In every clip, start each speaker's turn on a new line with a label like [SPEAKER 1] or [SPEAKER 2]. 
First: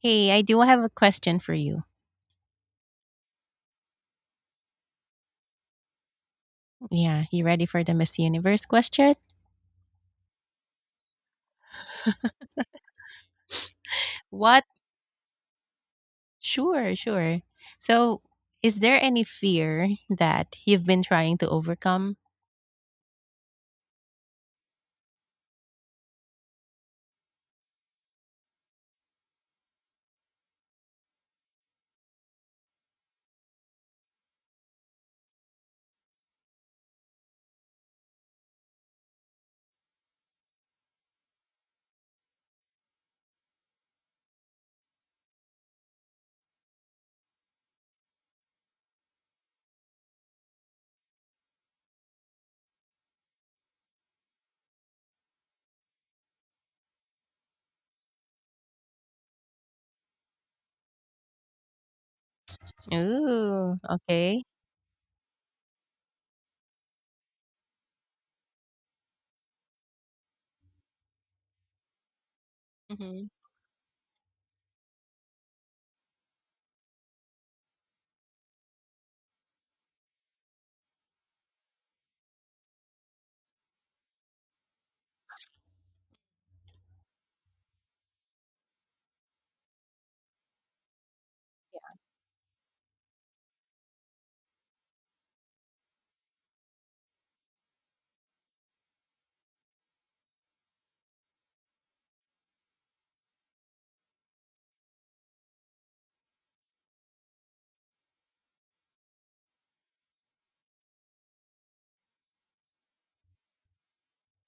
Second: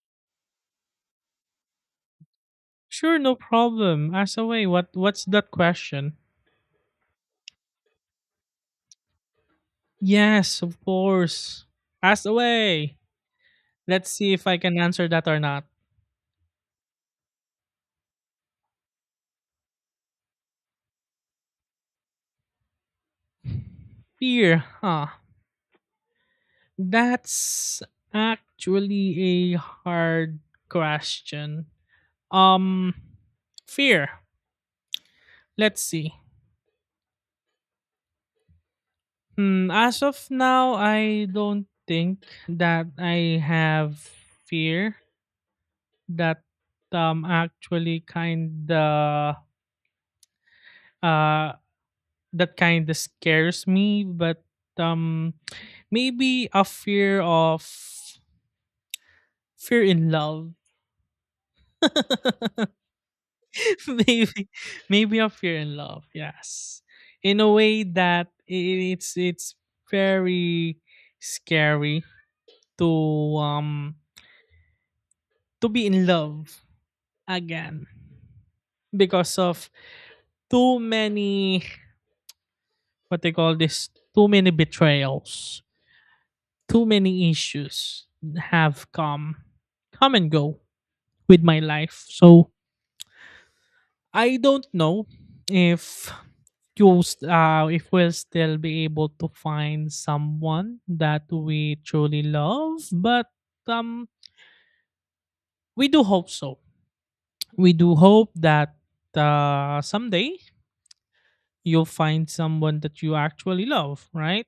[SPEAKER 1] Hey, I do have a question for you.
[SPEAKER 2] Sure, no problem. Ask away. What's that question?
[SPEAKER 1] Yeah, you ready for the Miss Universe question?
[SPEAKER 2] Yes, of course. Ask away. Let's see if I
[SPEAKER 1] What?
[SPEAKER 2] can answer that or not.
[SPEAKER 1] Sure. So, is there any fear that you've been trying to overcome?
[SPEAKER 2] Fear, huh? That's actually a hard question. Um fear. Let's see. Hmm, as of now, I don't think that I have fear that actually kind of uh that kind of scares me, but um maybe a fear of fear in love.
[SPEAKER 1] Ooh, okay.
[SPEAKER 2] maybe maybe a fear in love, yes, in a way that it's very scary to
[SPEAKER 1] Mm-hmm.
[SPEAKER 2] um to be in love again because of too many, what they call this, too many betrayals, too many issues have come and go with my life. So I don't know if you s- if we'll still be able to find someone that we truly love, but um we do hope so. We do hope that someday you'll find someone that you actually love, right?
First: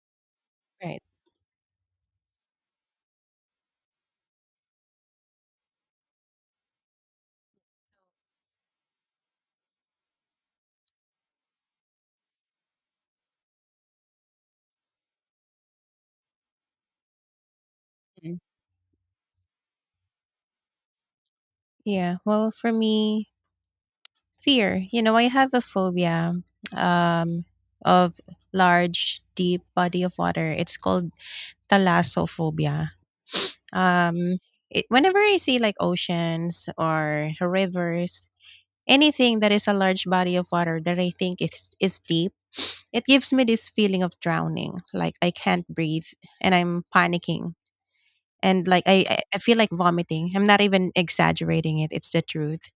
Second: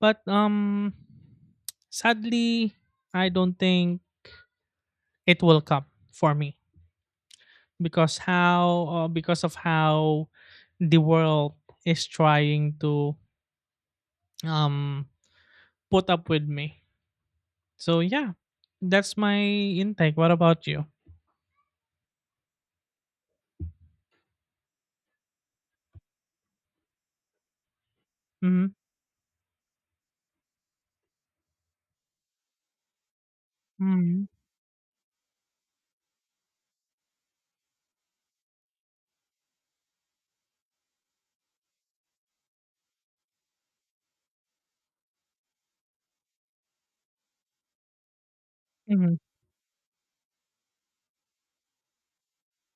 [SPEAKER 2] But
[SPEAKER 1] Right.
[SPEAKER 2] sadly, I don't think it will come for me, because of how the world is trying to um put up with me, so yeah,
[SPEAKER 1] Mhm.
[SPEAKER 2] that's my intake. What about you?
[SPEAKER 1] Yeah, well, for me, fear. You know, I have a phobia um, of
[SPEAKER 2] Mm-hmm.
[SPEAKER 1] large, deep body of water. It's called thalassophobia.
[SPEAKER 2] Mm-hmm.
[SPEAKER 1] Um, it, whenever I see like oceans or rivers, anything that is a large body of water that I think is deep, it gives me this feeling of drowning. Like I can't breathe and I'm panicking. And like I,
[SPEAKER 2] Mm-hmm.
[SPEAKER 1] I I feel like vomiting. I'm not even exaggerating it. It's the truth.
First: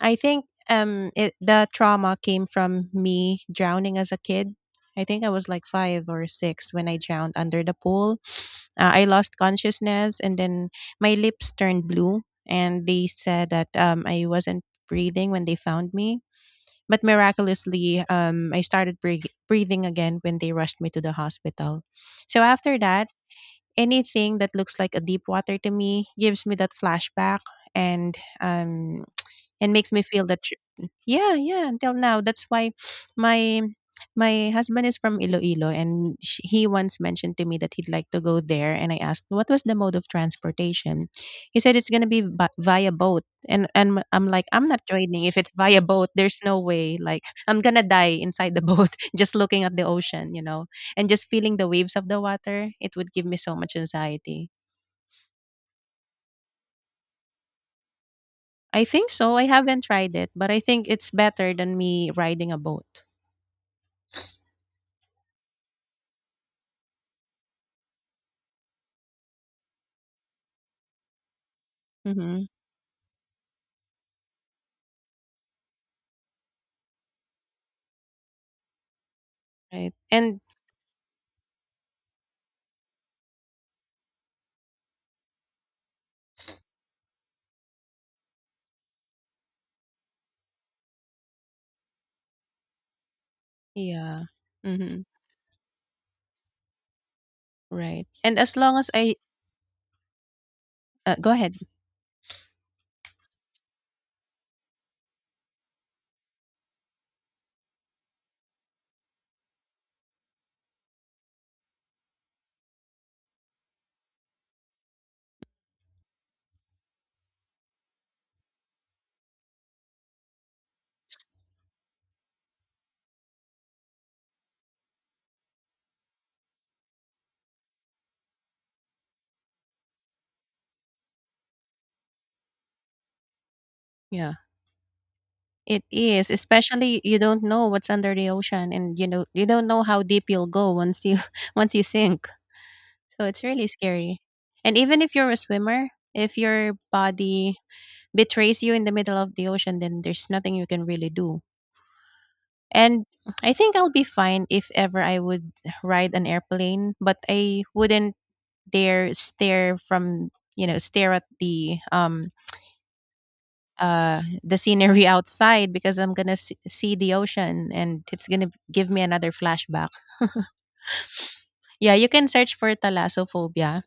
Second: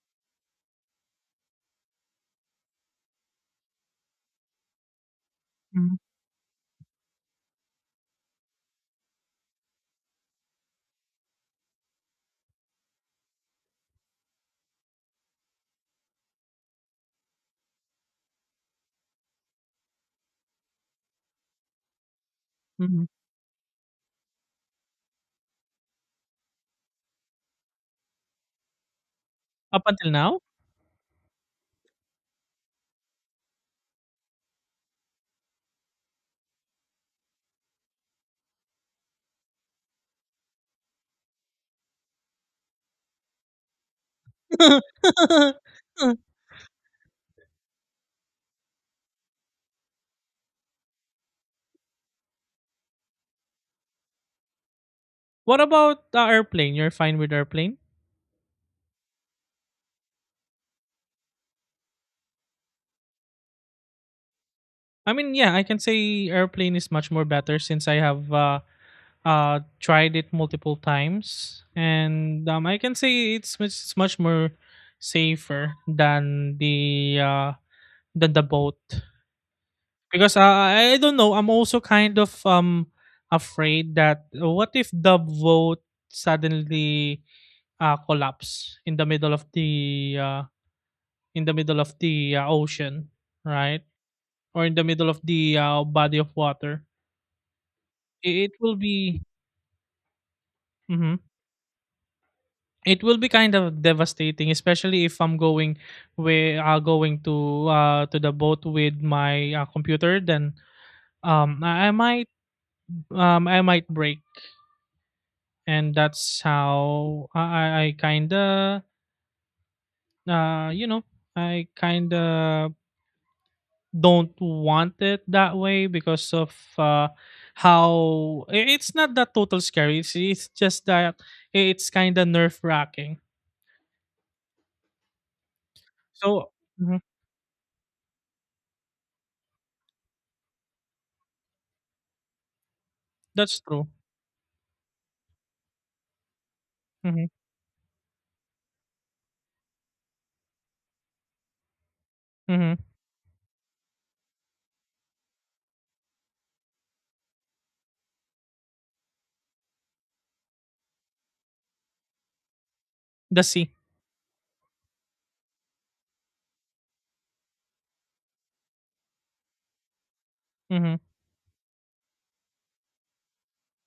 [SPEAKER 1] I think it, the trauma came from me drowning as a kid. I think I was like
[SPEAKER 2] Hmm.
[SPEAKER 1] five or six when I drowned under the pool. I lost consciousness and then my lips turned blue. And they said that I wasn't breathing when they found me, but miraculously, I started breathing again when they rushed me to the hospital. So after
[SPEAKER 2] Hmm.
[SPEAKER 1] that, anything that looks like a deep water to me gives me that flashback. And um, and
[SPEAKER 2] Up
[SPEAKER 1] makes me
[SPEAKER 2] until
[SPEAKER 1] feel
[SPEAKER 2] now.
[SPEAKER 1] that yeah, until now. That's why my my husband is from Iloilo, and he once mentioned to me that he'd like to go there, and I asked what was the mode of transportation. He said it's going to be via boat. And I'm like, I'm not trading. If it's via boat, there's no way. Like, I'm going to die inside the boat, just looking at the ocean, you know, and just feeling the waves of the water. It would give me so much anxiety.
[SPEAKER 2] What about airplane? You're fine with airplane?
[SPEAKER 1] I think so. I haven't tried it, but I think it's better than me riding a boat.
[SPEAKER 2] I mean, yeah, I can say airplane is much more better since I have tried it multiple times,
[SPEAKER 1] Mm-hmm.
[SPEAKER 2] and I can say it's much more safer than the boat.
[SPEAKER 1] Right.
[SPEAKER 2] Because
[SPEAKER 1] And
[SPEAKER 2] I don't know, I'm also kind of afraid that what if the boat suddenly collapse in the middle of the in the middle of the ocean, right,
[SPEAKER 1] yeah.
[SPEAKER 2] or in the
[SPEAKER 1] Mm-hmm.
[SPEAKER 2] middle of the body of water.
[SPEAKER 1] Right.
[SPEAKER 2] it,
[SPEAKER 1] And
[SPEAKER 2] it
[SPEAKER 1] as
[SPEAKER 2] will
[SPEAKER 1] long as I
[SPEAKER 2] be, Mhm,
[SPEAKER 1] go ahead.
[SPEAKER 2] it will be kind of devastating, especially if I'm going with going to the boat with my computer. Then, um, I, I might I might break, and that's how I kind of uh, you know I kind of don't want it that way because of, uh, how it's not that total scary. It's just that it's kind of nerve wracking.
[SPEAKER 1] Yeah. It is,
[SPEAKER 2] So.
[SPEAKER 1] especially
[SPEAKER 2] Mhm.
[SPEAKER 1] you don't know what's under the ocean, and you know you don't know how deep you'll go once you once you sink. So it's
[SPEAKER 2] That's
[SPEAKER 1] really
[SPEAKER 2] true.
[SPEAKER 1] scary. And even if you're a swimmer, if your
[SPEAKER 2] Hmm.
[SPEAKER 1] body betrays you in the middle of the ocean, then there's nothing you can really do.
[SPEAKER 2] Hmm.
[SPEAKER 1] And I think I'll be fine if ever I would ride an airplane, but I wouldn't dare stare from, you know, stare at
[SPEAKER 2] The sea.
[SPEAKER 1] the scenery outside, because I'm gonna see the ocean and it's gonna give me another flashback.
[SPEAKER 2] Mhm.
[SPEAKER 1] Yeah, you can search for thalassophobia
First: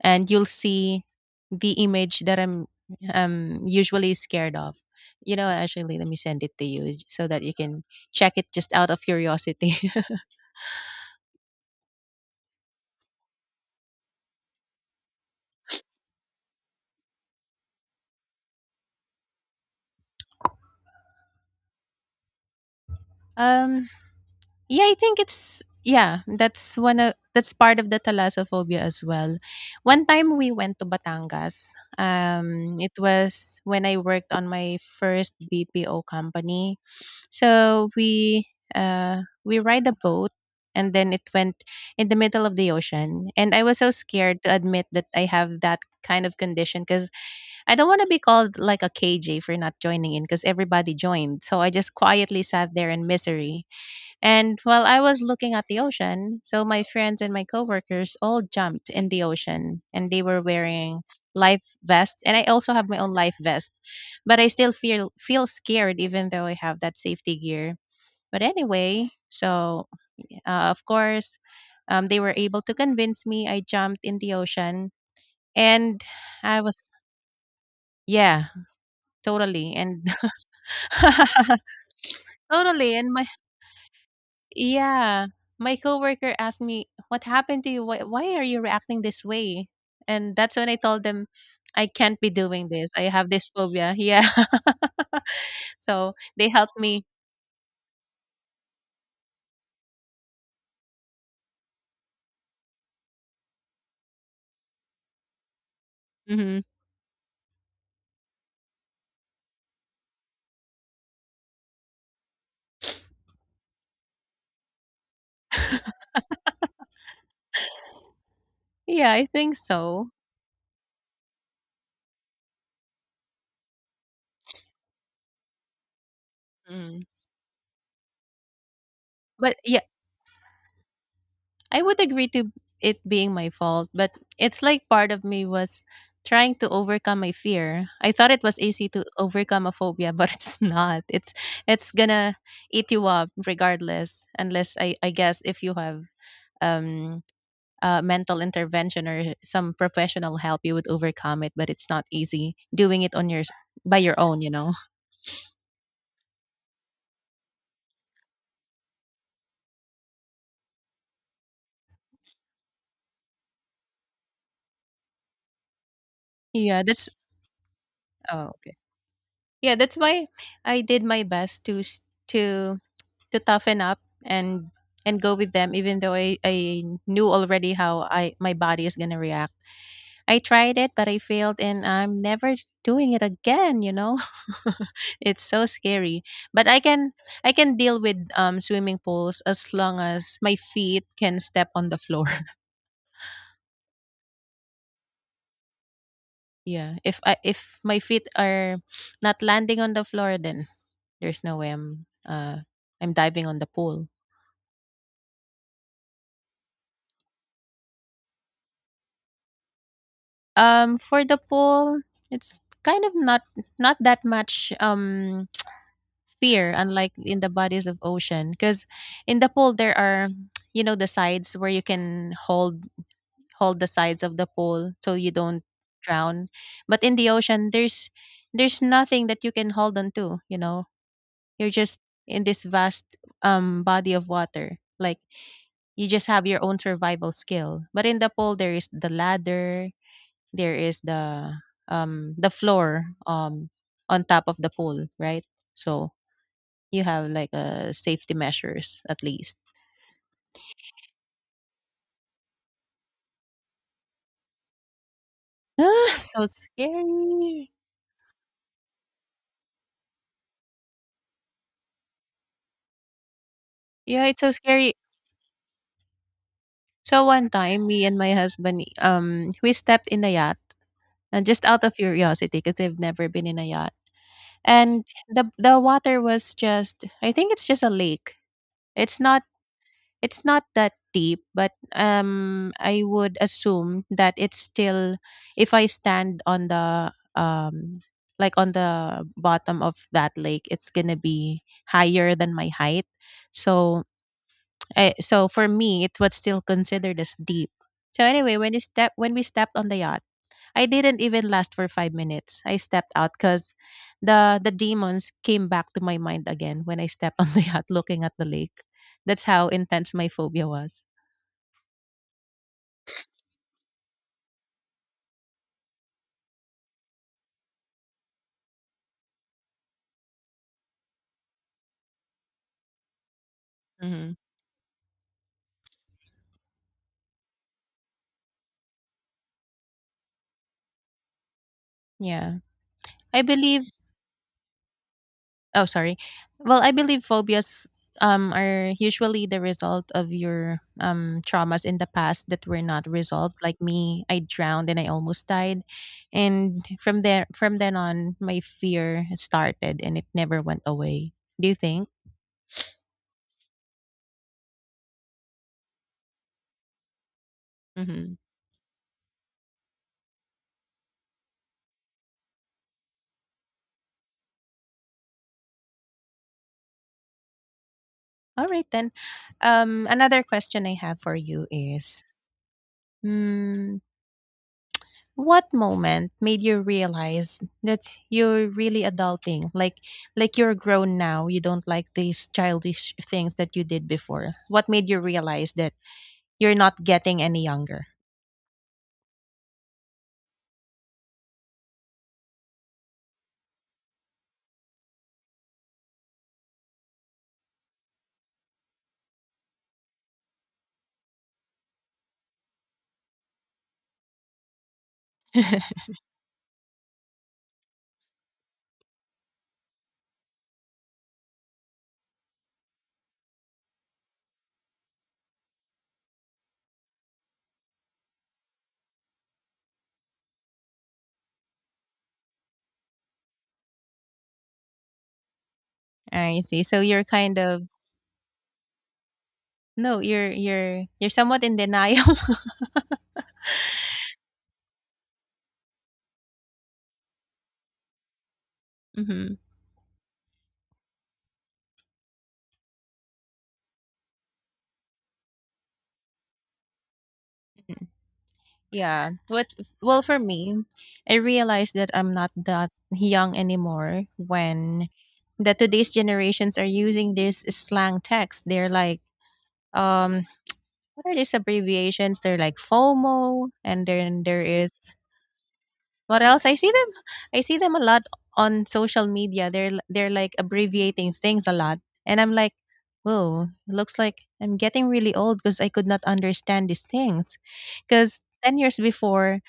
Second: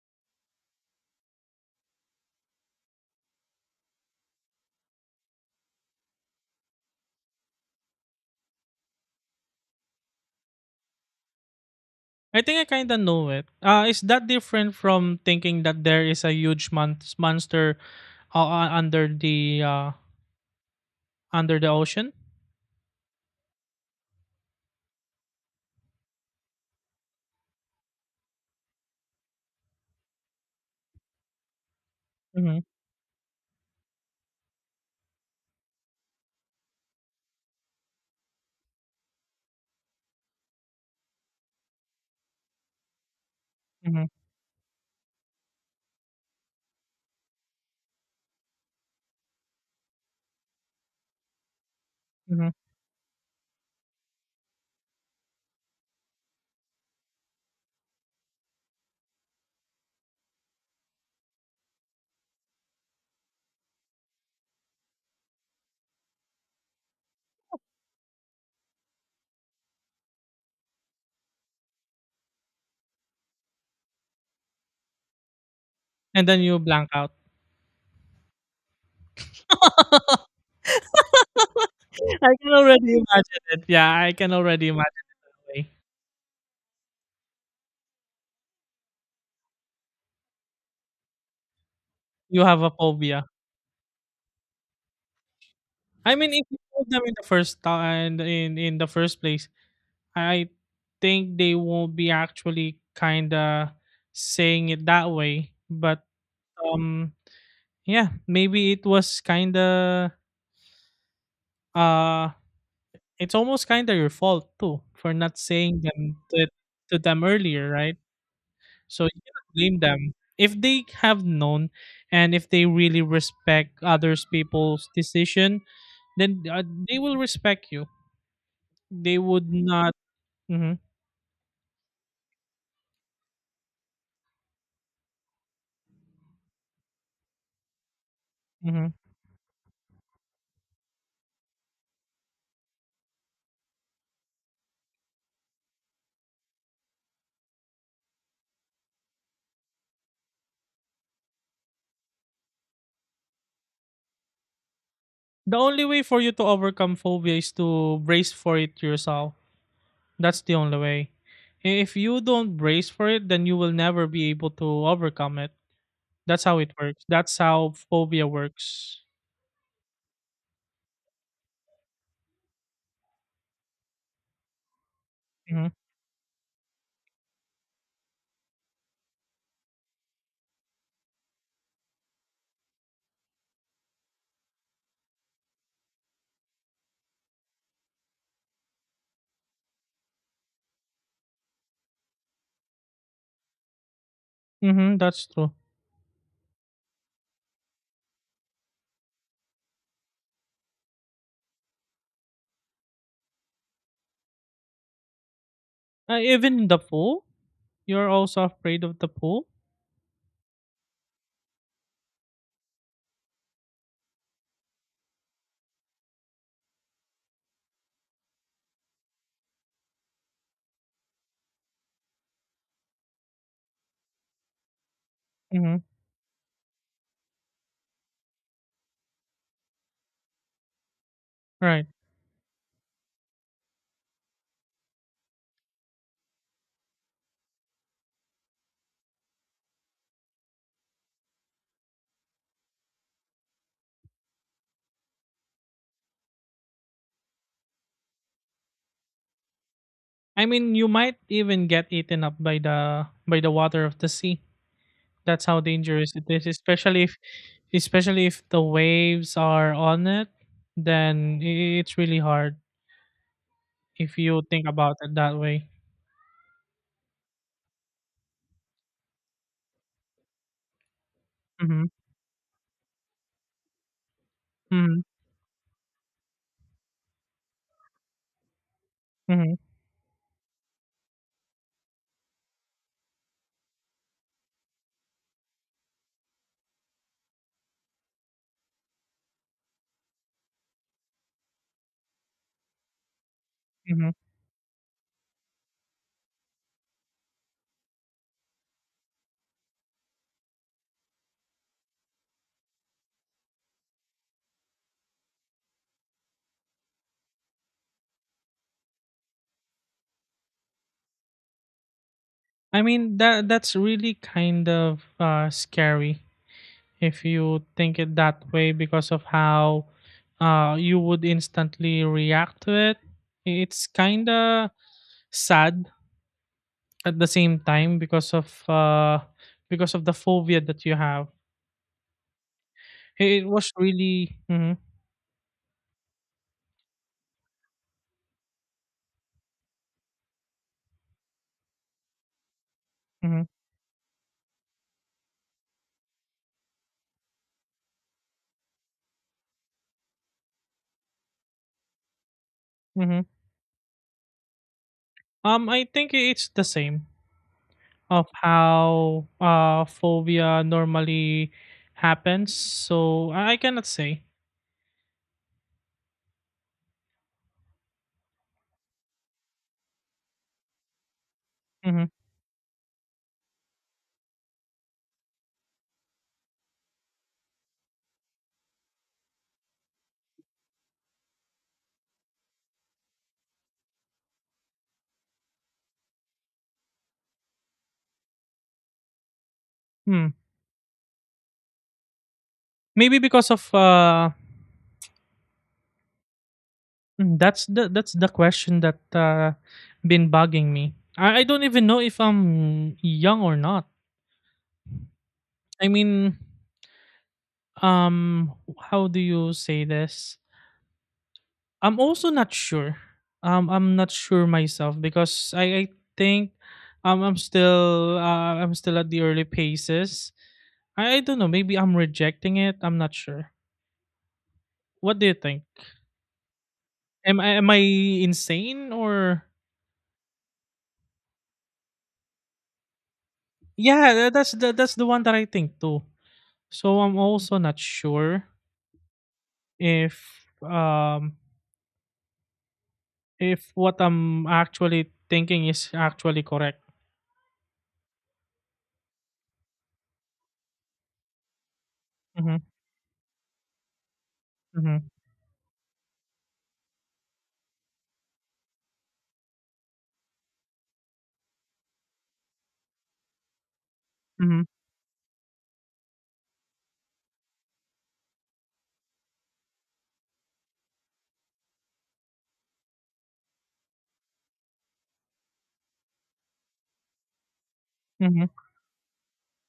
[SPEAKER 1] and you'll see the image that I'm usually scared of. You know, actually, let me send it to you so that you can check it, just out of curiosity.
[SPEAKER 2] I think I kind of know it. Is that different from thinking that there is a huge monster, uh, uh, under the uh, under the ocean?
[SPEAKER 1] um, Yeah, I think it's, yeah, that's one of, that's part of the thalassophobia as well. One time we went to Batangas.
[SPEAKER 2] Hmm.
[SPEAKER 1] Um, it was when I worked on my first BPO company. So we ride a boat, and then it went in the middle of the ocean, and I was so
[SPEAKER 2] Hmm.
[SPEAKER 1] scared to admit that I have that kind of condition, cuz I don't want to be called like a KJ for not joining in, cuz everybody joined. So I just quietly
[SPEAKER 2] Hmm.
[SPEAKER 1] sat there in misery, and while I was looking at the ocean, so my friends and my coworkers all jumped in the ocean, and they were wearing life vests, and I also have my own life vest, but I still feel scared even though I have that safety gear. But anyway, so of course, they were able to convince me. I jumped in the ocean and
[SPEAKER 2] And then you
[SPEAKER 1] I was
[SPEAKER 2] blank out.
[SPEAKER 1] yeah, totally, and
[SPEAKER 2] I can already
[SPEAKER 1] totally and
[SPEAKER 2] imagine it. Yeah, I can already imagine it.
[SPEAKER 1] yeah. My coworker asked me, "What happened to you? Why are you reacting this way?" And that's when I told them, "I can't be
[SPEAKER 2] You have
[SPEAKER 1] doing
[SPEAKER 2] a
[SPEAKER 1] this. I
[SPEAKER 2] phobia.
[SPEAKER 1] have this phobia." Yeah. So
[SPEAKER 2] I mean, if
[SPEAKER 1] they
[SPEAKER 2] you
[SPEAKER 1] helped
[SPEAKER 2] told them
[SPEAKER 1] me.
[SPEAKER 2] in the first time, in the first place, I think they won't be actually kind of saying it that way. But
[SPEAKER 1] Hmm.
[SPEAKER 2] um, yeah, maybe it was kind of, uh it's almost kind of your fault too for not saying them to them earlier, right? So
[SPEAKER 1] Yeah,
[SPEAKER 2] you
[SPEAKER 1] I
[SPEAKER 2] cannot
[SPEAKER 1] think
[SPEAKER 2] blame
[SPEAKER 1] so.
[SPEAKER 2] them. If they have known, and if they really respect others people's decision, then they
[SPEAKER 1] Mm.
[SPEAKER 2] will respect you. They would
[SPEAKER 1] But yeah,
[SPEAKER 2] not. Hmm.
[SPEAKER 1] I would agree to it being my fault, but it's like part of me was trying to overcome my fear. I thought it was easy
[SPEAKER 2] Hmm.
[SPEAKER 1] to overcome a phobia, but it's not. It's gonna eat you up regardless, unless I guess if you have um mental intervention or some professional help, you would overcome it. But it's not easy doing it on your by your own, you know.
[SPEAKER 2] The only way for you to overcome phobia is to brace for it yourself. That's the only way. If you don't brace for it, then you will never be able to overcome it. That's how it
[SPEAKER 1] Yeah,
[SPEAKER 2] works.
[SPEAKER 1] that's
[SPEAKER 2] That's how phobia
[SPEAKER 1] Oh, okay.
[SPEAKER 2] works.
[SPEAKER 1] Yeah, that's why I did my best to to to toughen up and and go with
[SPEAKER 2] Mhm.
[SPEAKER 1] them, even though I knew already how I my body is gonna react. I tried it, but I failed, and I'm never doing it again. You know, it's so scary. But I can deal with swimming pools as long as my feet can step on the floor.
[SPEAKER 2] Mhm, that's true.
[SPEAKER 1] Yeah, if I if my feet are not landing on the floor, then there's no way I'm diving on the pool.
[SPEAKER 2] Even in the pool, you're also afraid of the pool?
[SPEAKER 1] Um, for the pool, it's kind of not that much fear, unlike in the bodies of ocean, because in the pool there are you know the sides where you can hold the sides of the pool so you don't
[SPEAKER 2] Mhm,
[SPEAKER 1] drown. But in the ocean there's nothing that you can hold on to, you know. You're
[SPEAKER 2] right.
[SPEAKER 1] just in this vast body of water. Like, you just have your own survival skill. But in the pole, there is the ladder, there is the floor on top of the pole, right? So you have like safety measures at least.
[SPEAKER 2] I mean, you might even get eaten up by the water of the sea. That's how
[SPEAKER 1] Ah,
[SPEAKER 2] dangerous it
[SPEAKER 1] so
[SPEAKER 2] is, especially if,
[SPEAKER 1] scary.
[SPEAKER 2] the waves are on it. Then it's really hard if
[SPEAKER 1] Yeah, it's
[SPEAKER 2] you
[SPEAKER 1] so
[SPEAKER 2] think
[SPEAKER 1] scary.
[SPEAKER 2] about it that way.
[SPEAKER 1] So one time, me and my husband, we stepped in the yacht just out
[SPEAKER 2] Mhm.
[SPEAKER 1] of curiosity because I've never been in a yacht,
[SPEAKER 2] Mhm.
[SPEAKER 1] and the water was just, I think it's just a lake. It's not,
[SPEAKER 2] Mhm.
[SPEAKER 1] it's not that deep, but I would assume that it's still, if I stand on the like on the bottom of that lake, it's gonna be higher than my height. So,
[SPEAKER 2] Mhm.
[SPEAKER 1] I, so for me, it was still considered as deep. So anyway, when we step when we stepped on the yacht, I didn't even last for five minutes. I stepped out because the demons came back to my mind again when I stepped on the yacht looking at the lake. That's how intense my phobia was.
[SPEAKER 2] I mean, that's really kind of scary, if you think it that way, because of how, you would instantly react to it. It's kind
[SPEAKER 1] Mhm.
[SPEAKER 2] of sad at the same time, because of, the phobia that you have.
[SPEAKER 1] Yeah. I
[SPEAKER 2] It was
[SPEAKER 1] believe,
[SPEAKER 2] really. Mhm.
[SPEAKER 1] oh, sorry. Well, I believe phobias are usually the result of your traumas in the past that were not
[SPEAKER 2] Mhm.
[SPEAKER 1] resolved. Like me, I drowned and I almost died. And from there, from then on, my fear started and it never went away. Do you think?
[SPEAKER 2] Mhm. I think it's the same of
[SPEAKER 1] Mhm.
[SPEAKER 2] how, phobia normally happens. So I cannot say.
[SPEAKER 1] All right, then. Another question I have for you
[SPEAKER 2] Hmm.
[SPEAKER 1] is, mm, what moment made you realize that you're really adulting? Like you're grown now. You don't like these childish things that you did before. What made you realize that you're not getting any younger?
[SPEAKER 2] Hmm. Maybe because of Mm, That's the question that been bugging me. I don't even know if I'm young or not. I mean, um, how do you say this? I'm also not sure. I'm not sure myself because I think, I'm still at the early paces. I don't know. Maybe I'm rejecting it. I'm not sure. What do you think?
[SPEAKER 1] I see. So you're
[SPEAKER 2] Am I
[SPEAKER 1] kind
[SPEAKER 2] am I
[SPEAKER 1] of,
[SPEAKER 2] insane or?
[SPEAKER 1] no, you're somewhat in denial.
[SPEAKER 2] Yeah, that's the one that I think too. So I'm also not sure
[SPEAKER 1] Hmm.
[SPEAKER 2] if um if what I'm actually thinking is actually correct.
[SPEAKER 1] Yeah. What, well, for me, I realized that I'm not
[SPEAKER 2] Mhm.
[SPEAKER 1] that young anymore when
[SPEAKER 2] Mhm.
[SPEAKER 1] the today's generations are using this slang text. They're like um what are these abbreviations? They're like FOMO, and then there
[SPEAKER 2] Mhm.
[SPEAKER 1] is what else? I see them, I see them a lot on social media. They're they're like abbreviating things a lot. And I'm like, whoa, looks like I'm getting really old because I could not understand these things, because
[SPEAKER 2] Mhm.
[SPEAKER 1] 10 years before,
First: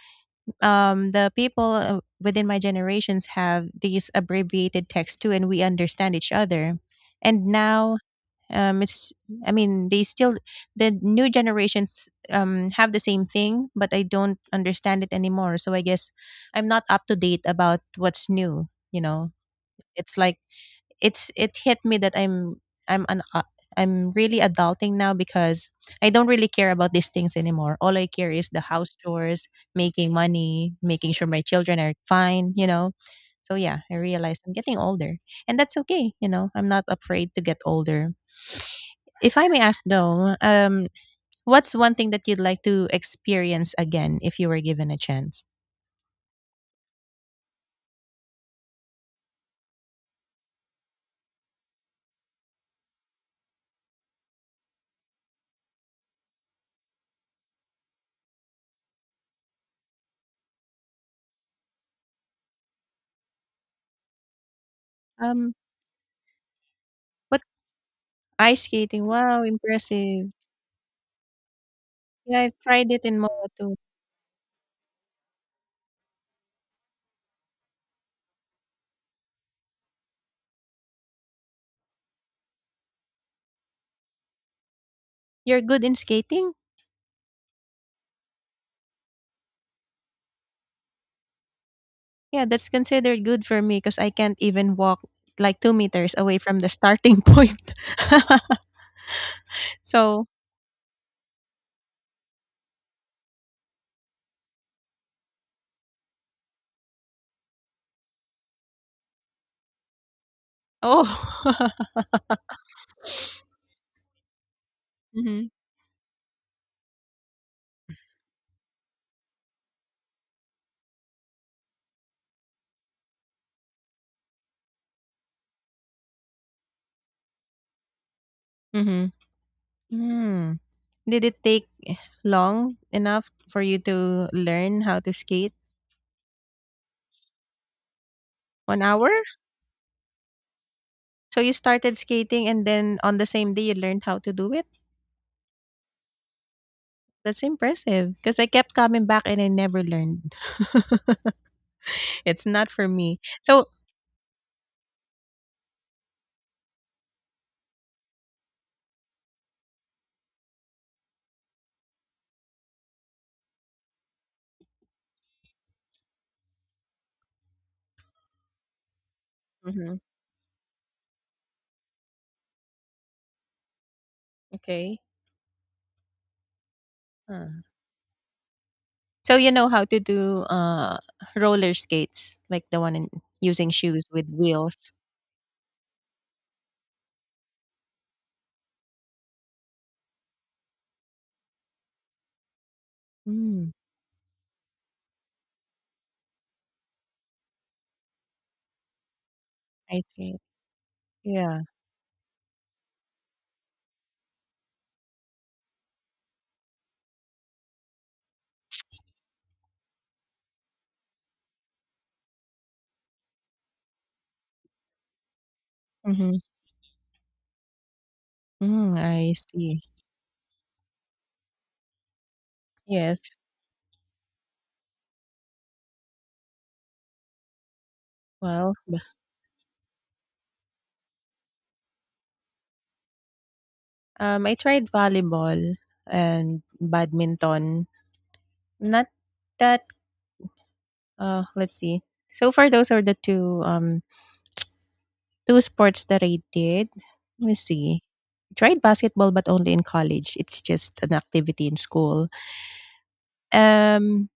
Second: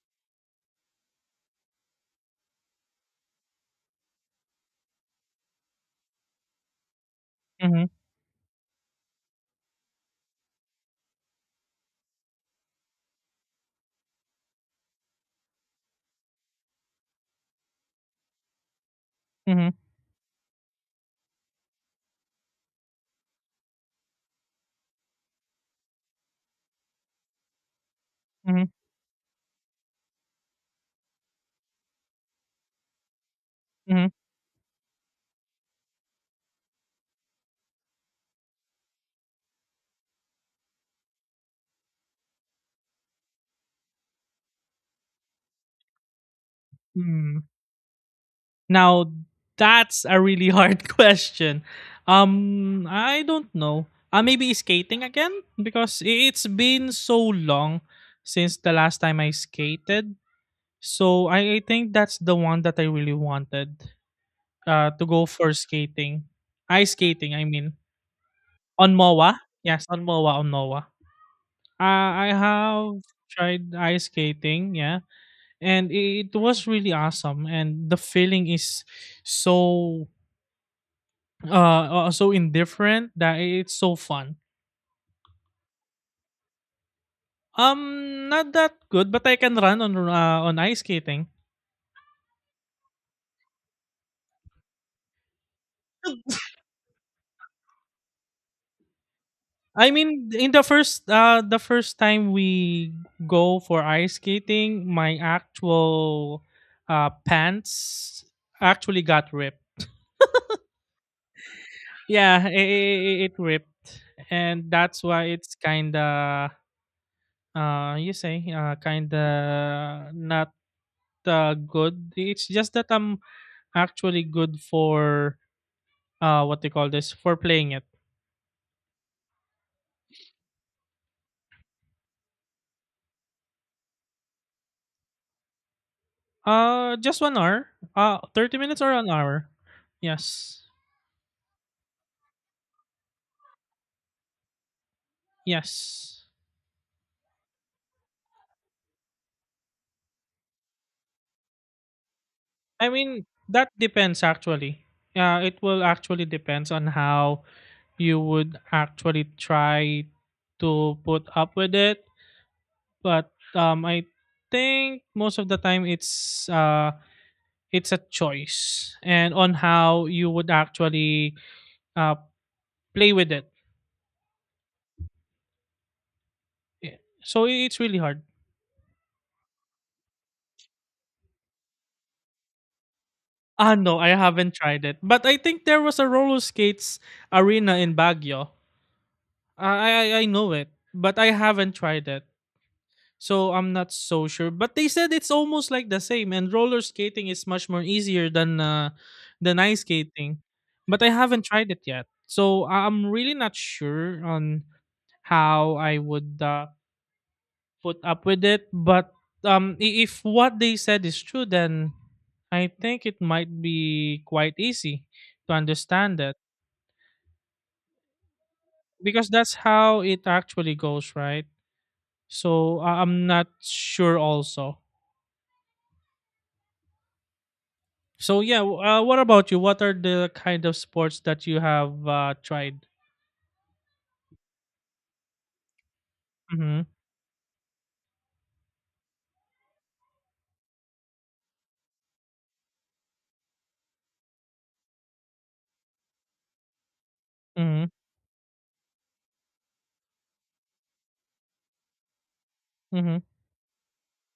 [SPEAKER 1] the people within my generations have these abbreviated texts too, and we understand each other. And
[SPEAKER 2] Mhm.
[SPEAKER 1] now, it's, I mean, they still, the new generations have the same thing, but I don't understand it anymore. So I guess I'm not up to date about what's new. You know,
[SPEAKER 2] Mhm.
[SPEAKER 1] it's like it's it hit me that I'm an I'm really adulting now because I don't really care about these things anymore. All I care is the
[SPEAKER 2] Mhm.
[SPEAKER 1] house chores, making money, making sure my children are fine, you know. So yeah, I
[SPEAKER 2] Mhm.
[SPEAKER 1] realized I'm getting older, and that's okay. You know, I'm not afraid to get older. If I may ask though, what's one thing that you'd like to experience again if you were given a chance?
[SPEAKER 2] Hmm. Now, that's a really hard question. I don't know. Maybe skating again, because it's been so long since the last time I skated. So I think that's the one that I really wanted, to go for
[SPEAKER 1] Um,
[SPEAKER 2] skating. Ice skating,
[SPEAKER 1] what,
[SPEAKER 2] I mean.
[SPEAKER 1] ice
[SPEAKER 2] On
[SPEAKER 1] skating?
[SPEAKER 2] MOA?
[SPEAKER 1] Wow,
[SPEAKER 2] Yes, on
[SPEAKER 1] impressive.
[SPEAKER 2] MOA, on MOA. I
[SPEAKER 1] Yeah, I've tried
[SPEAKER 2] have
[SPEAKER 1] it in Moa
[SPEAKER 2] tried
[SPEAKER 1] too.
[SPEAKER 2] ice skating, yeah. And it was really awesome. And the feeling is so so indifferent that it's so fun.
[SPEAKER 1] You're good in skating?
[SPEAKER 2] Not that good, but I can run on ice skating.
[SPEAKER 1] Yeah, that's considered good for me because I can't even walk like two meters away from the starting point.
[SPEAKER 2] I
[SPEAKER 1] So,
[SPEAKER 2] mean, in the first time we go for ice skating, my actual pants actually got ripped.
[SPEAKER 1] oh,
[SPEAKER 2] Yeah, ripped, and that's why
[SPEAKER 1] mm-hmm,
[SPEAKER 2] it's kind of, you say, kind of not, good. It's just that I'm actually good for, what they call this, for playing it.
[SPEAKER 1] mm-hmm. Mm. Did it take long enough for you to learn how to skate?
[SPEAKER 2] Just 1 hour. Thirty
[SPEAKER 1] One
[SPEAKER 2] minutes or an
[SPEAKER 1] hour?
[SPEAKER 2] hour. Yes,
[SPEAKER 1] So you started skating and then on the same day you learned how to do it?
[SPEAKER 2] yes.
[SPEAKER 1] That's impressive because I kept coming back and I never learned. It's not for
[SPEAKER 2] I
[SPEAKER 1] me.
[SPEAKER 2] mean,
[SPEAKER 1] So,
[SPEAKER 2] that depends actually. Yeah, it will actually depends on how you would actually try to put up with it. But I think most of the time it's a choice, and on
[SPEAKER 1] mhm,
[SPEAKER 2] how you would actually, uh, play with it.
[SPEAKER 1] okay.
[SPEAKER 2] Yeah. So it's really hard.
[SPEAKER 1] So you know how to do roller skates, like the one in using
[SPEAKER 2] Ah, no,
[SPEAKER 1] shoes
[SPEAKER 2] I
[SPEAKER 1] with
[SPEAKER 2] haven't
[SPEAKER 1] wheels.
[SPEAKER 2] tried it. But I think there was a roller skates arena in Baguio. I I know it, but I haven't tried it. So
[SPEAKER 1] Mm,
[SPEAKER 2] I'm not so sure, but they said it's almost like the same, and roller skating is much more easier than ice
[SPEAKER 1] I see.
[SPEAKER 2] skating. But I haven't
[SPEAKER 1] Yeah.
[SPEAKER 2] tried it yet, so I'm really not sure on how I would, put up with it. But if what they said is true, then I think it might be quite easy to understand
[SPEAKER 1] Mm-hmm.
[SPEAKER 2] it,
[SPEAKER 1] Mm,
[SPEAKER 2] because
[SPEAKER 1] I
[SPEAKER 2] that's
[SPEAKER 1] see.
[SPEAKER 2] how it actually goes, right? So I'm
[SPEAKER 1] Yes.
[SPEAKER 2] not sure also. So yeah,
[SPEAKER 1] Well,
[SPEAKER 2] what about you? What are the kind of sports that you have, tried?
[SPEAKER 1] I tried volleyball and
[SPEAKER 2] Mm-hmm.
[SPEAKER 1] badminton. Not that. Let's see. So far, those are the two sports that I did. Let me
[SPEAKER 2] Mm-hmm.
[SPEAKER 1] see. Tried basketball, but only in college. It's just an activity in school.
[SPEAKER 2] Mm-hmm.
[SPEAKER 1] Um,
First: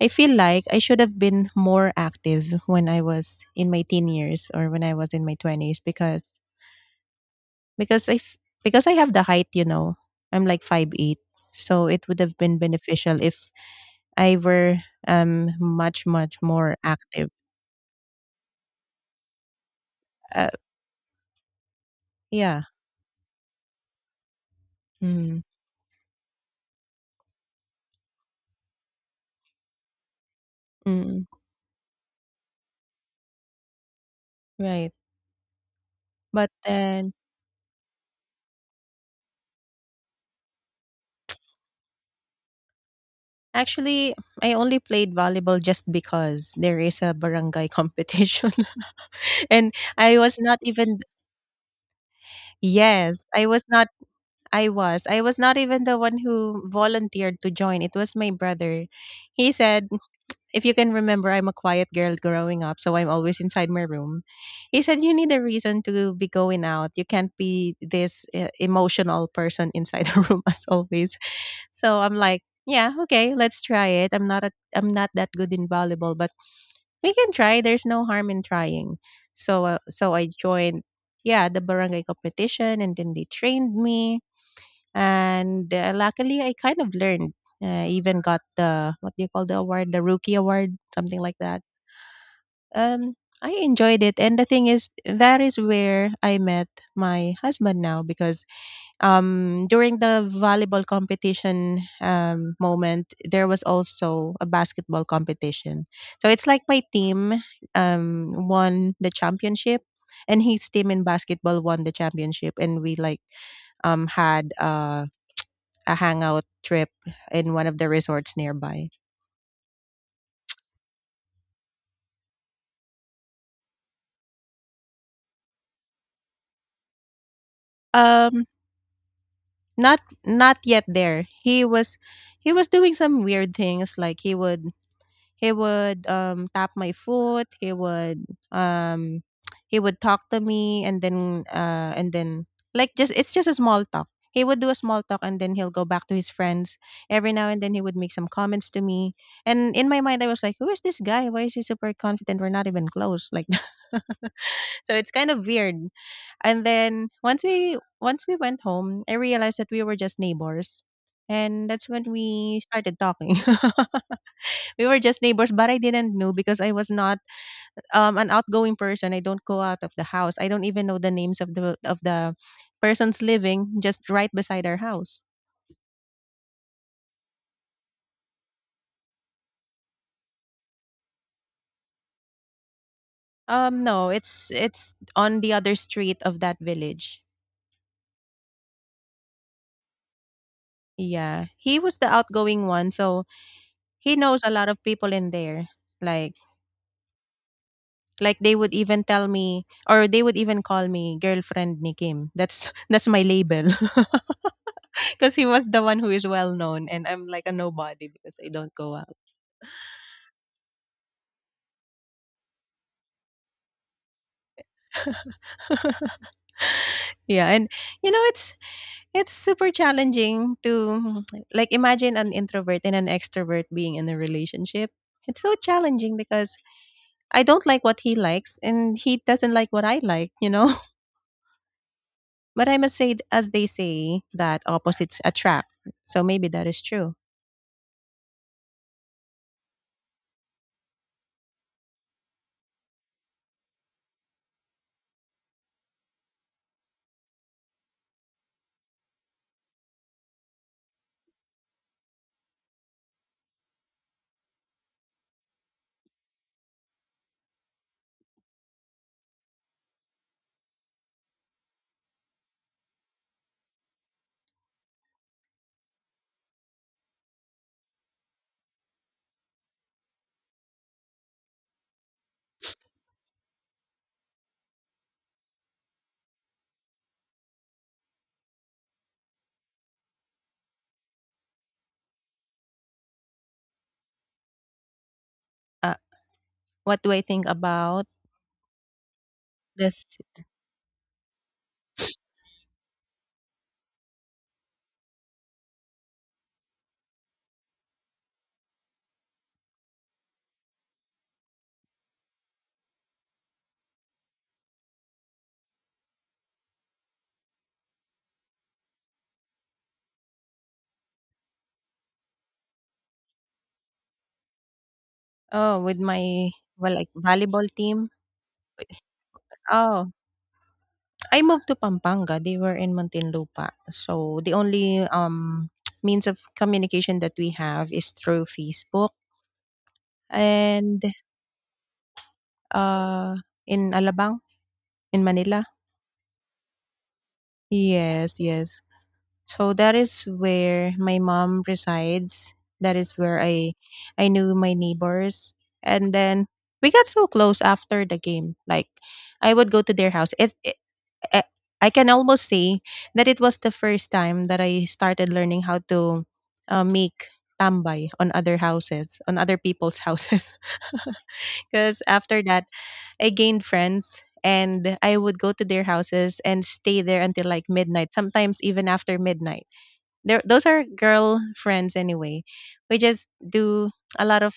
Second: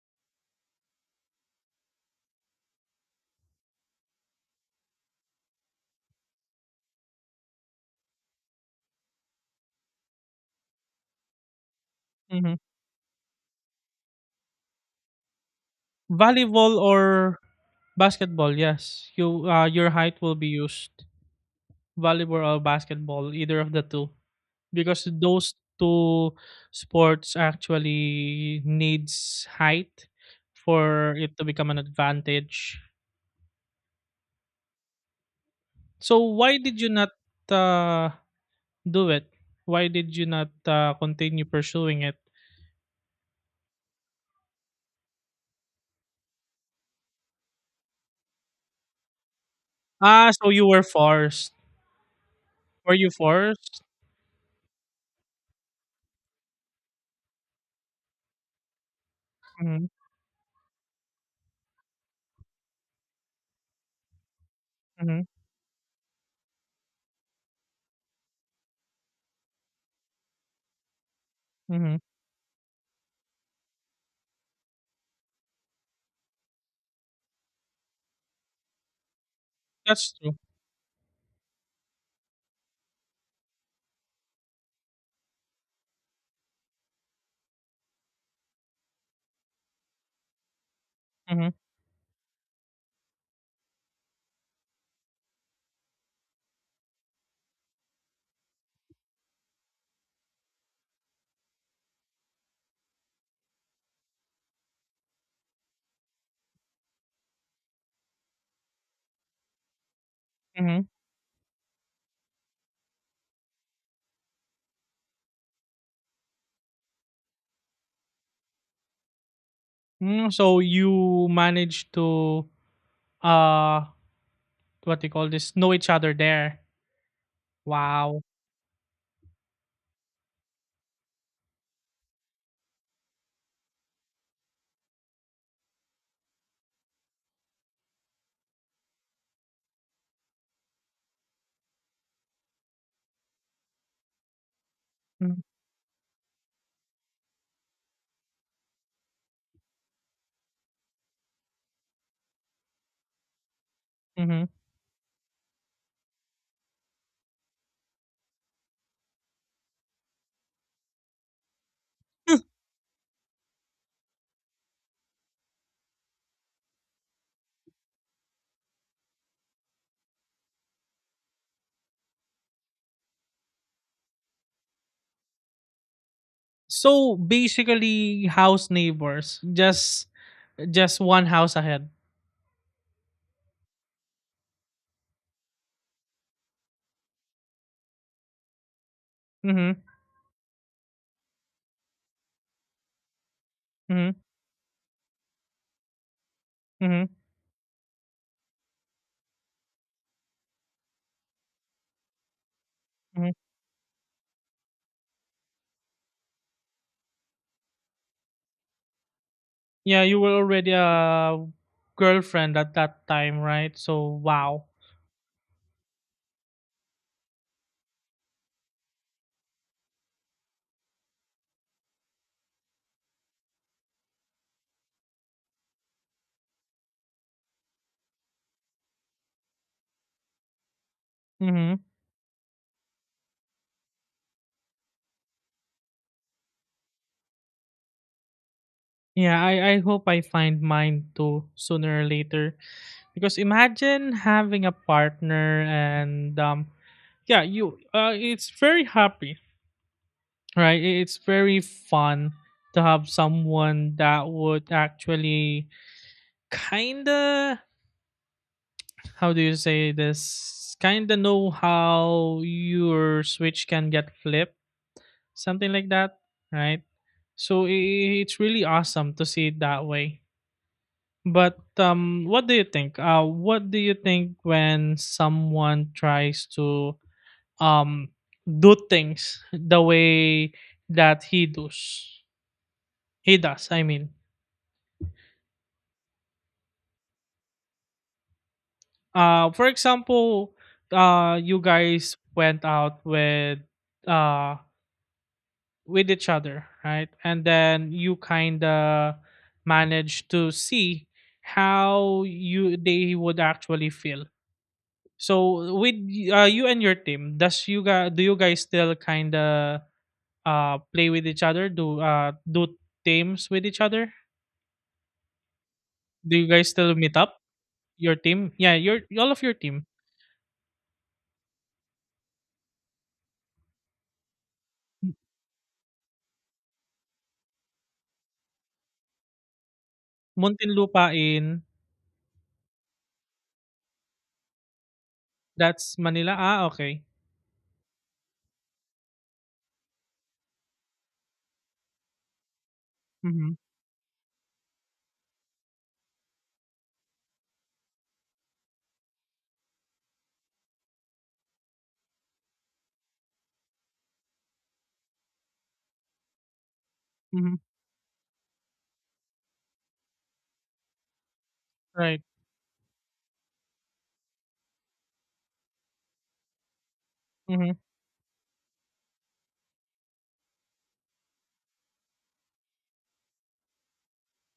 [SPEAKER 1] I feel like I should have been more active when I was in my teen years or when I was in my 20s because I f- because I have the height, you know. I'm like 5'8", so it would have
[SPEAKER 2] Mm-hmm.
[SPEAKER 1] been beneficial if I were much more
[SPEAKER 2] Volleyball
[SPEAKER 1] active.
[SPEAKER 2] or basketball? Yes, your height will
[SPEAKER 1] Uh,
[SPEAKER 2] be used. Volleyball or
[SPEAKER 1] yeah.
[SPEAKER 2] basketball, either of the two, because
[SPEAKER 1] Mm,
[SPEAKER 2] those two sports actually needs height for
[SPEAKER 1] mm,
[SPEAKER 2] it to become an advantage.
[SPEAKER 1] right.
[SPEAKER 2] So
[SPEAKER 1] But
[SPEAKER 2] why did you not,
[SPEAKER 1] then
[SPEAKER 2] uh, do it? Why did you not, continue pursuing it?
[SPEAKER 1] actually I only played volleyball just because there is a barangay competition and I
[SPEAKER 2] Ah,
[SPEAKER 1] was
[SPEAKER 2] so
[SPEAKER 1] not
[SPEAKER 2] you were
[SPEAKER 1] even.
[SPEAKER 2] forced. Were you
[SPEAKER 1] Yes, I was
[SPEAKER 2] forced?
[SPEAKER 1] not. I was. I was not even the one who volunteered to join. It was my brother. He said,
[SPEAKER 2] Mhm.
[SPEAKER 1] if you can remember, I'm a quiet girl growing up, so I'm always inside my room. He said, you
[SPEAKER 2] Mhm.
[SPEAKER 1] need a reason to be going out. You can't be this emotional person inside the room as always.
[SPEAKER 2] Mhm.
[SPEAKER 1] So I'm like, yeah, okay, let's try it. I'm not a, I'm not that good in volleyball, but we can try. There's no harm in trying. So uh,
[SPEAKER 2] That's
[SPEAKER 1] so I
[SPEAKER 2] true.
[SPEAKER 1] joined, yeah, the barangay competition, and then they trained me, and luckily I kind of learned. Even got the, what do you call, the award, the rookie award, something like
[SPEAKER 2] Mhm.
[SPEAKER 1] that. Um, I enjoyed it, and the thing is, that is where I met my husband now, because during the volleyball competition moment, there was also a basketball competition. So it's like my team won the championship, and his
[SPEAKER 2] Mhm.
[SPEAKER 1] team in basketball won the championship, and we like had a hangout trip in one of the resorts nearby.
[SPEAKER 2] Mm, so you managed to, uh, what do you call this, know each other there. Wow.
[SPEAKER 1] Um, not yet there. He was, he was doing some weird things, like he would, he would tap my foot, um he would talk to me, and then like, just, it's just a small talk. He would do a small talk and
[SPEAKER 2] Mm.
[SPEAKER 1] then he'll go back to his friends. Every now and then he would make some comments to me. And in my mind I was like, who is this guy? Why is he super confident? We're not even close. Like
[SPEAKER 2] Mhm.
[SPEAKER 1] so it's kind of weird. And then, once we went home, I realized that we were just neighbors, and that's when we started talking. We were just neighbors, but I didn't know, because I was not an outgoing person. I don't go out of the house. I don't even know the names of the persons living just right beside our house.
[SPEAKER 2] So basically, house neighbors, just one house ahead.
[SPEAKER 1] Um, no, it's, it's on the other street of that village.
[SPEAKER 2] Mhm.
[SPEAKER 1] Yeah, he was the outgoing one, so
[SPEAKER 2] Mhm.
[SPEAKER 1] he knows a lot of people in there. like
[SPEAKER 2] Mhm.
[SPEAKER 1] Like they would even tell me, or they would even call me girlfriend ni Kim. That's that's my
[SPEAKER 2] Mhm.
[SPEAKER 1] label. Cuz he was the one who is well known, and I'm like a nobody because I don't go out.
[SPEAKER 2] Yeah, you were already a girlfriend at that time, right? So wow.
[SPEAKER 1] Yeah, and it's it's super challenging to like, imagine an introvert and an extrovert being in a relationship. It's so challenging because I don't like what he likes, and he doesn't like what I like, you know?
[SPEAKER 2] Mhm.
[SPEAKER 1] But I must say, as they say, that opposites attract. So maybe that is true.
[SPEAKER 2] Yeah, I hope I find mine too sooner or later. Because imagine having a partner, and yeah, you it's very happy, right? It's very fun to have someone that would actually kinda, how do you say this, kinda know how your switch can get flipped, something like that, right? So it's really awesome to see it that way. But what do you think? What do you think when someone tries to, um do things the way that he does? He does. I mean,
[SPEAKER 1] Uh, what do I think about
[SPEAKER 2] for
[SPEAKER 1] this?
[SPEAKER 2] example, you guys went out uh with each other, right? And then you kind of managed to see how you they would actually feel. So with you and your team, does you guys do you guys still kind of, play with each other? Do teams with each other?
[SPEAKER 1] Oh, with
[SPEAKER 2] Do you
[SPEAKER 1] my,
[SPEAKER 2] guys
[SPEAKER 1] well,
[SPEAKER 2] still
[SPEAKER 1] like,
[SPEAKER 2] meet up?
[SPEAKER 1] volleyball team.
[SPEAKER 2] Your team? Yeah, your all of your team.
[SPEAKER 1] Oh, I moved to Pampanga. They were in Muntinlupa. So the only means of communication that we have is through Facebook, and
[SPEAKER 2] Muntinlupa in
[SPEAKER 1] uh in Alabang, in Manila.
[SPEAKER 2] that's Manila. Ah, okay.
[SPEAKER 1] Yes, yes. So that is where my mom resides. That is where
[SPEAKER 2] Mhm.
[SPEAKER 1] I knew my neighbors. And then we got so close after the game. Like, I would go to their house. It I I can almost say that it was the first time that I started learning how to make
[SPEAKER 2] Mhm.
[SPEAKER 1] tambay on other houses, on other people's houses. Because
[SPEAKER 2] Right.
[SPEAKER 1] after that, I gained friends and I would go to their houses and stay there until like
[SPEAKER 2] Mhm.
[SPEAKER 1] midnight, sometimes even after midnight. There, those are girl friends anyway. We just do a lot of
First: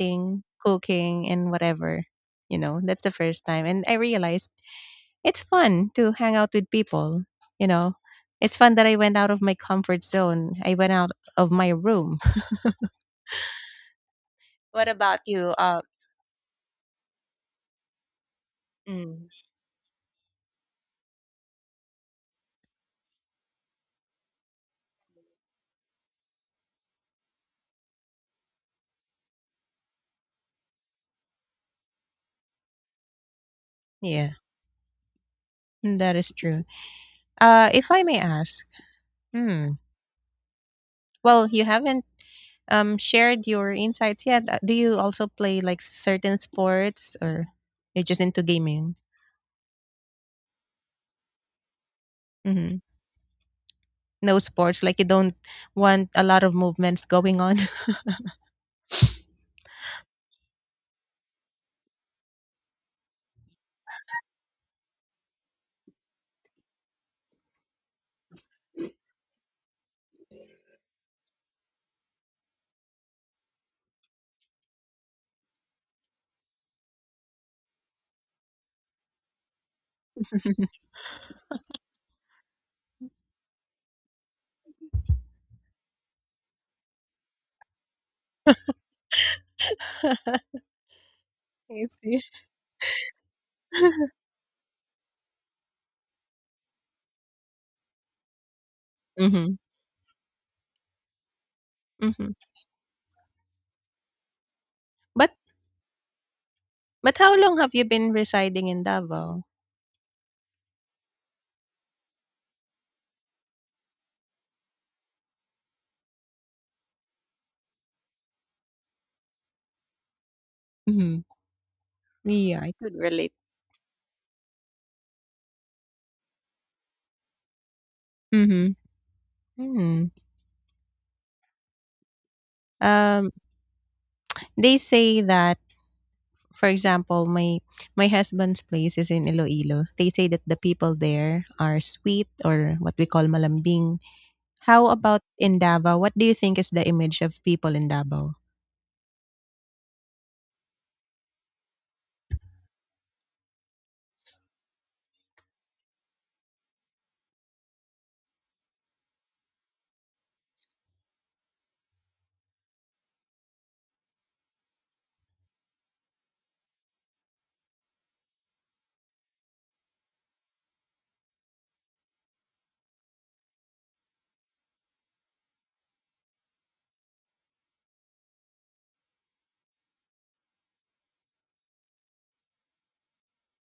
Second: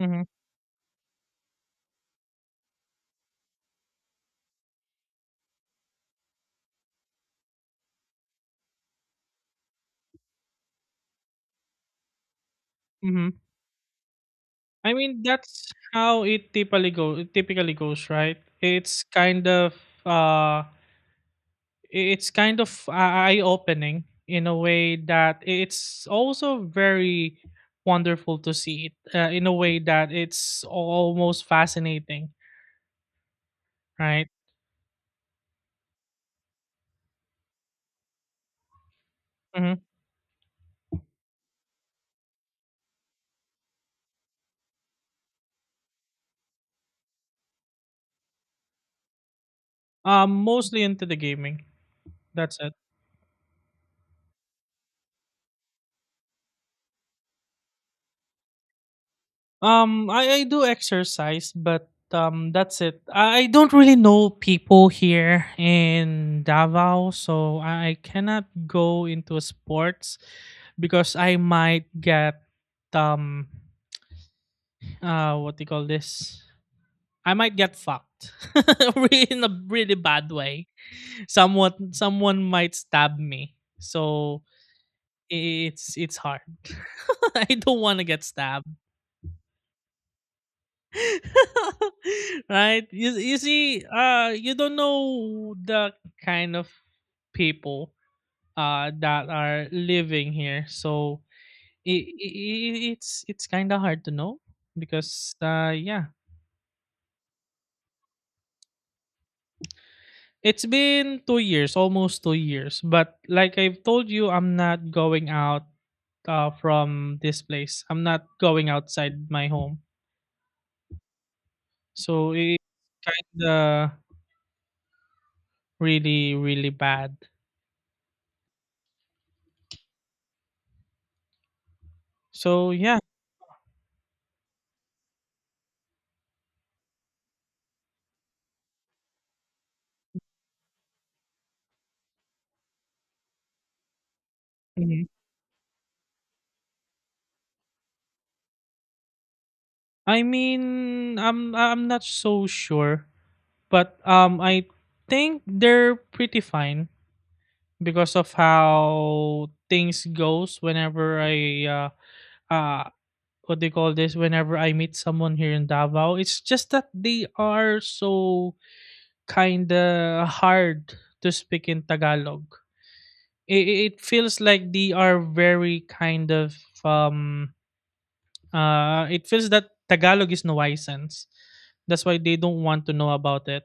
[SPEAKER 2] Mhm.
[SPEAKER 1] cooking, and whatever. You know, that's the first time, and I realized it's fun to hang out with people. You know, it's fun that I went out of my comfort zone. I went out of my room.
[SPEAKER 2] Mhm.
[SPEAKER 1] What
[SPEAKER 2] I
[SPEAKER 1] about
[SPEAKER 2] mean,
[SPEAKER 1] you?
[SPEAKER 2] that's how it typically goes, right?
[SPEAKER 1] Mm,
[SPEAKER 2] Uh it's kind of eye opening, in a way that it's also very wonderful to see it, in a way that it's almost fascinating, right.
[SPEAKER 1] yeah, that is true. If I may ask, hmm.
[SPEAKER 2] Hmm.
[SPEAKER 1] Well, you haven't shared your insights. Yeah. Do you also play like certain sports, or you're just into gaming?
[SPEAKER 2] Mostly into the gaming, that's it.
[SPEAKER 1] Hmm. No sports, like, you don't want a lot of movements going on.
[SPEAKER 2] I do exercise, but that's it. I don't really know people here in Davao, so I cannot go into sports, because I might get um what do you call this, I might get fucked in a really bad way. Someone might stab me. So it's hard. I don't want to get stabbed.
[SPEAKER 1] I see.
[SPEAKER 2] Right? You see, you don't know the kind of people that
[SPEAKER 1] Mm-hmm.
[SPEAKER 2] are living here. So it,
[SPEAKER 1] Mm-hmm.
[SPEAKER 2] it, it's it's kind of hard to know,
[SPEAKER 1] But
[SPEAKER 2] because yeah.
[SPEAKER 1] But how long have you been residing in Davao?
[SPEAKER 2] It's been 2 years, almost 2 years, but like I've told you, I'm not going out, from this place. I'm not going outside my home.
[SPEAKER 1] Mhm.
[SPEAKER 2] So
[SPEAKER 1] Yeah,
[SPEAKER 2] it's
[SPEAKER 1] I could relate.
[SPEAKER 2] kinda really, really bad.
[SPEAKER 1] Mhm. Hmm.
[SPEAKER 2] So yeah.
[SPEAKER 1] Um, they say that, for example, my husband's place is in Iloilo. They say that the people there are sweet, or what we call malambing. How
[SPEAKER 2] Mhm.
[SPEAKER 1] about in Davao? What do you think is the image of people in Davao?
[SPEAKER 2] I mean, I'm not so sure, but I think they're pretty fine, because of how things goes whenever I, uh, uh what they call this, whenever I meet someone here in Davao. It's just that they are so kinda hard to speak in Tagalog. It, it feels like they are very um it feels that Tagalog is nuisance. That's why they don't want to know about it.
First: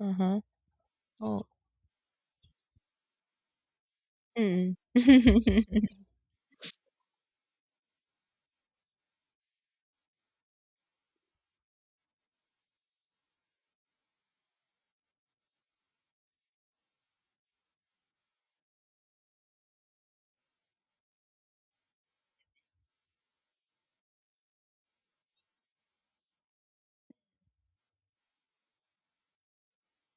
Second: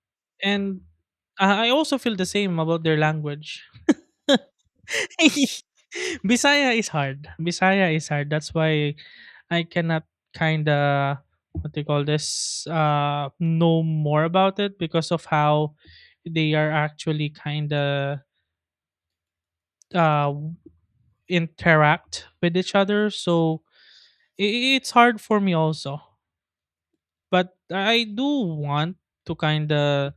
[SPEAKER 1] Mhm.
[SPEAKER 2] And
[SPEAKER 1] Oh,
[SPEAKER 2] I also feel the same about their language.
[SPEAKER 1] mm.
[SPEAKER 2] Bisaya is hard. Bisaya is hard. That's why I cannot kind of, what do you call this, know more about it, because of how they are actually kind of, uh interact with each other. So it's hard for me also. But I do want to kind of,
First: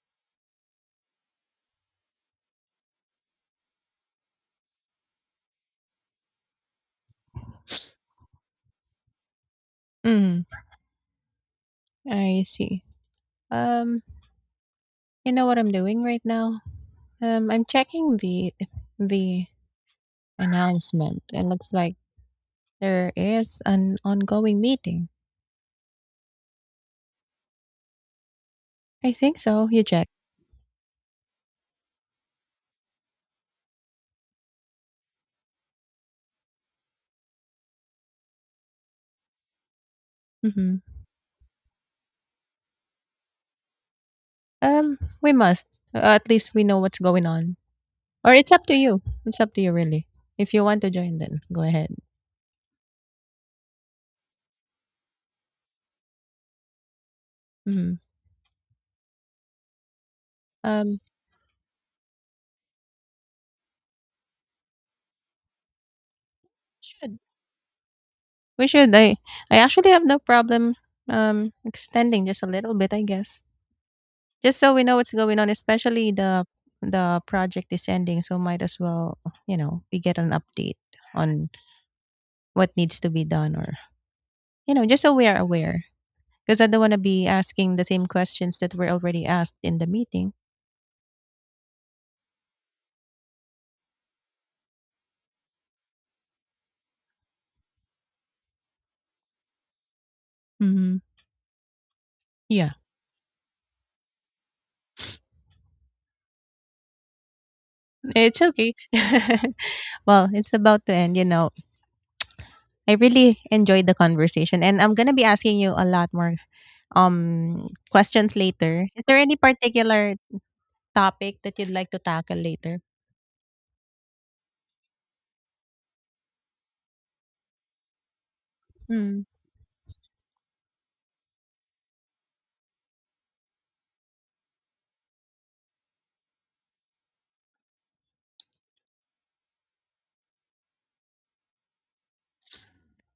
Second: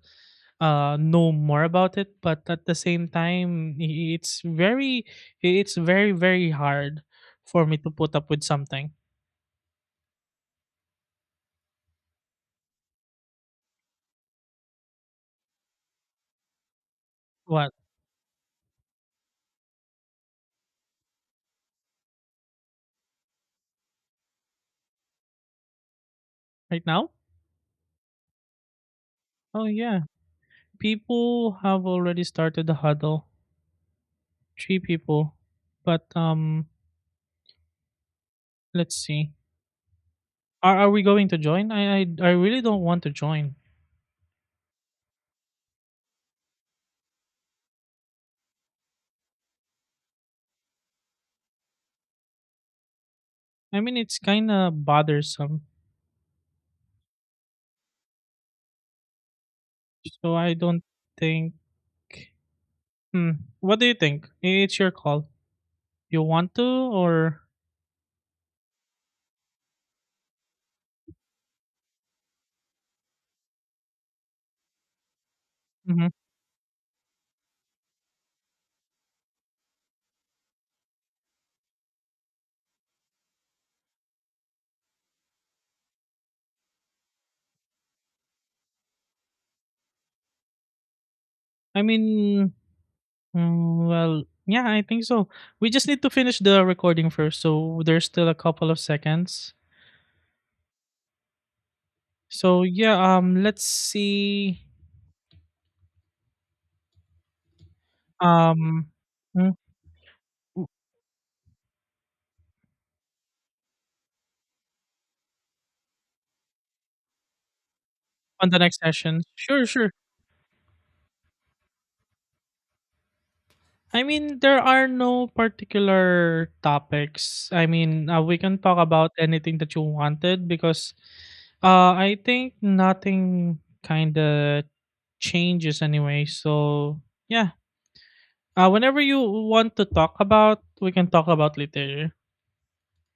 [SPEAKER 2] know more about it, but at the same time, it's very very hard for me to put up with something.
[SPEAKER 1] Mm, I see. Um, you know what I'm doing right now? I'm
[SPEAKER 2] What?
[SPEAKER 1] checking the announcement. It looks like there is an ongoing meeting.
[SPEAKER 2] Right now?
[SPEAKER 1] I think
[SPEAKER 2] Oh
[SPEAKER 1] so. You
[SPEAKER 2] yeah,
[SPEAKER 1] check.
[SPEAKER 2] people have already started the huddle. Three people. But let's see. are,
[SPEAKER 1] Mm-hmm.
[SPEAKER 2] are we going to join? I really don't want to join.
[SPEAKER 1] We must. At least we know what's going on. Or it's up to you. It's up to you, really. If you want to join, then go ahead.
[SPEAKER 2] I mean, it's kind of bothersome,
[SPEAKER 1] Hmm.
[SPEAKER 2] so I don't
[SPEAKER 1] Um,
[SPEAKER 2] think. Hmm. What do you think? It's your call. You want to,
[SPEAKER 1] should
[SPEAKER 2] or?
[SPEAKER 1] we, should? I actually have no problem. Extending just a little bit, I guess, just so we know what's going on. Especially
[SPEAKER 2] Mhm.
[SPEAKER 1] the project is ending, so might as well, you know, we get an update on what needs to be done, or, you know, just so we are aware. Because I don't want to be asking the same questions that were already asked in the meeting.
[SPEAKER 2] I mean, well, yeah, I think so. We just need to finish the recording first, so there's still a couple of seconds.
[SPEAKER 1] Mm-hmm.
[SPEAKER 2] So
[SPEAKER 1] Yeah.
[SPEAKER 2] yeah, let's see,
[SPEAKER 1] It's okay.
[SPEAKER 2] um, mm,
[SPEAKER 1] Well, it's
[SPEAKER 2] w-
[SPEAKER 1] about to end, you know. I really enjoyed the conversation, and I'm going to be asking you a lot more questions
[SPEAKER 2] on the next
[SPEAKER 1] later. Is there
[SPEAKER 2] session.
[SPEAKER 1] any
[SPEAKER 2] Sure, sure.
[SPEAKER 1] particular topic that you'd like to tackle later?
[SPEAKER 2] I mean, there are no particular topics. I mean, we can talk about
[SPEAKER 1] Hmm.
[SPEAKER 2] anything that you wanted, because, I think nothing kind of changes anyway. So yeah. Whenever you want to talk about, we can talk about later.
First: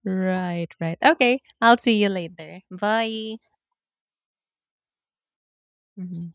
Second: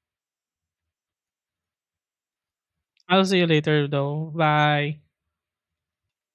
[SPEAKER 1] Right, right. Okay. I'll see you later.
[SPEAKER 2] I'll
[SPEAKER 1] Bye.
[SPEAKER 2] see you later though. Bye.
[SPEAKER 1] Mhm.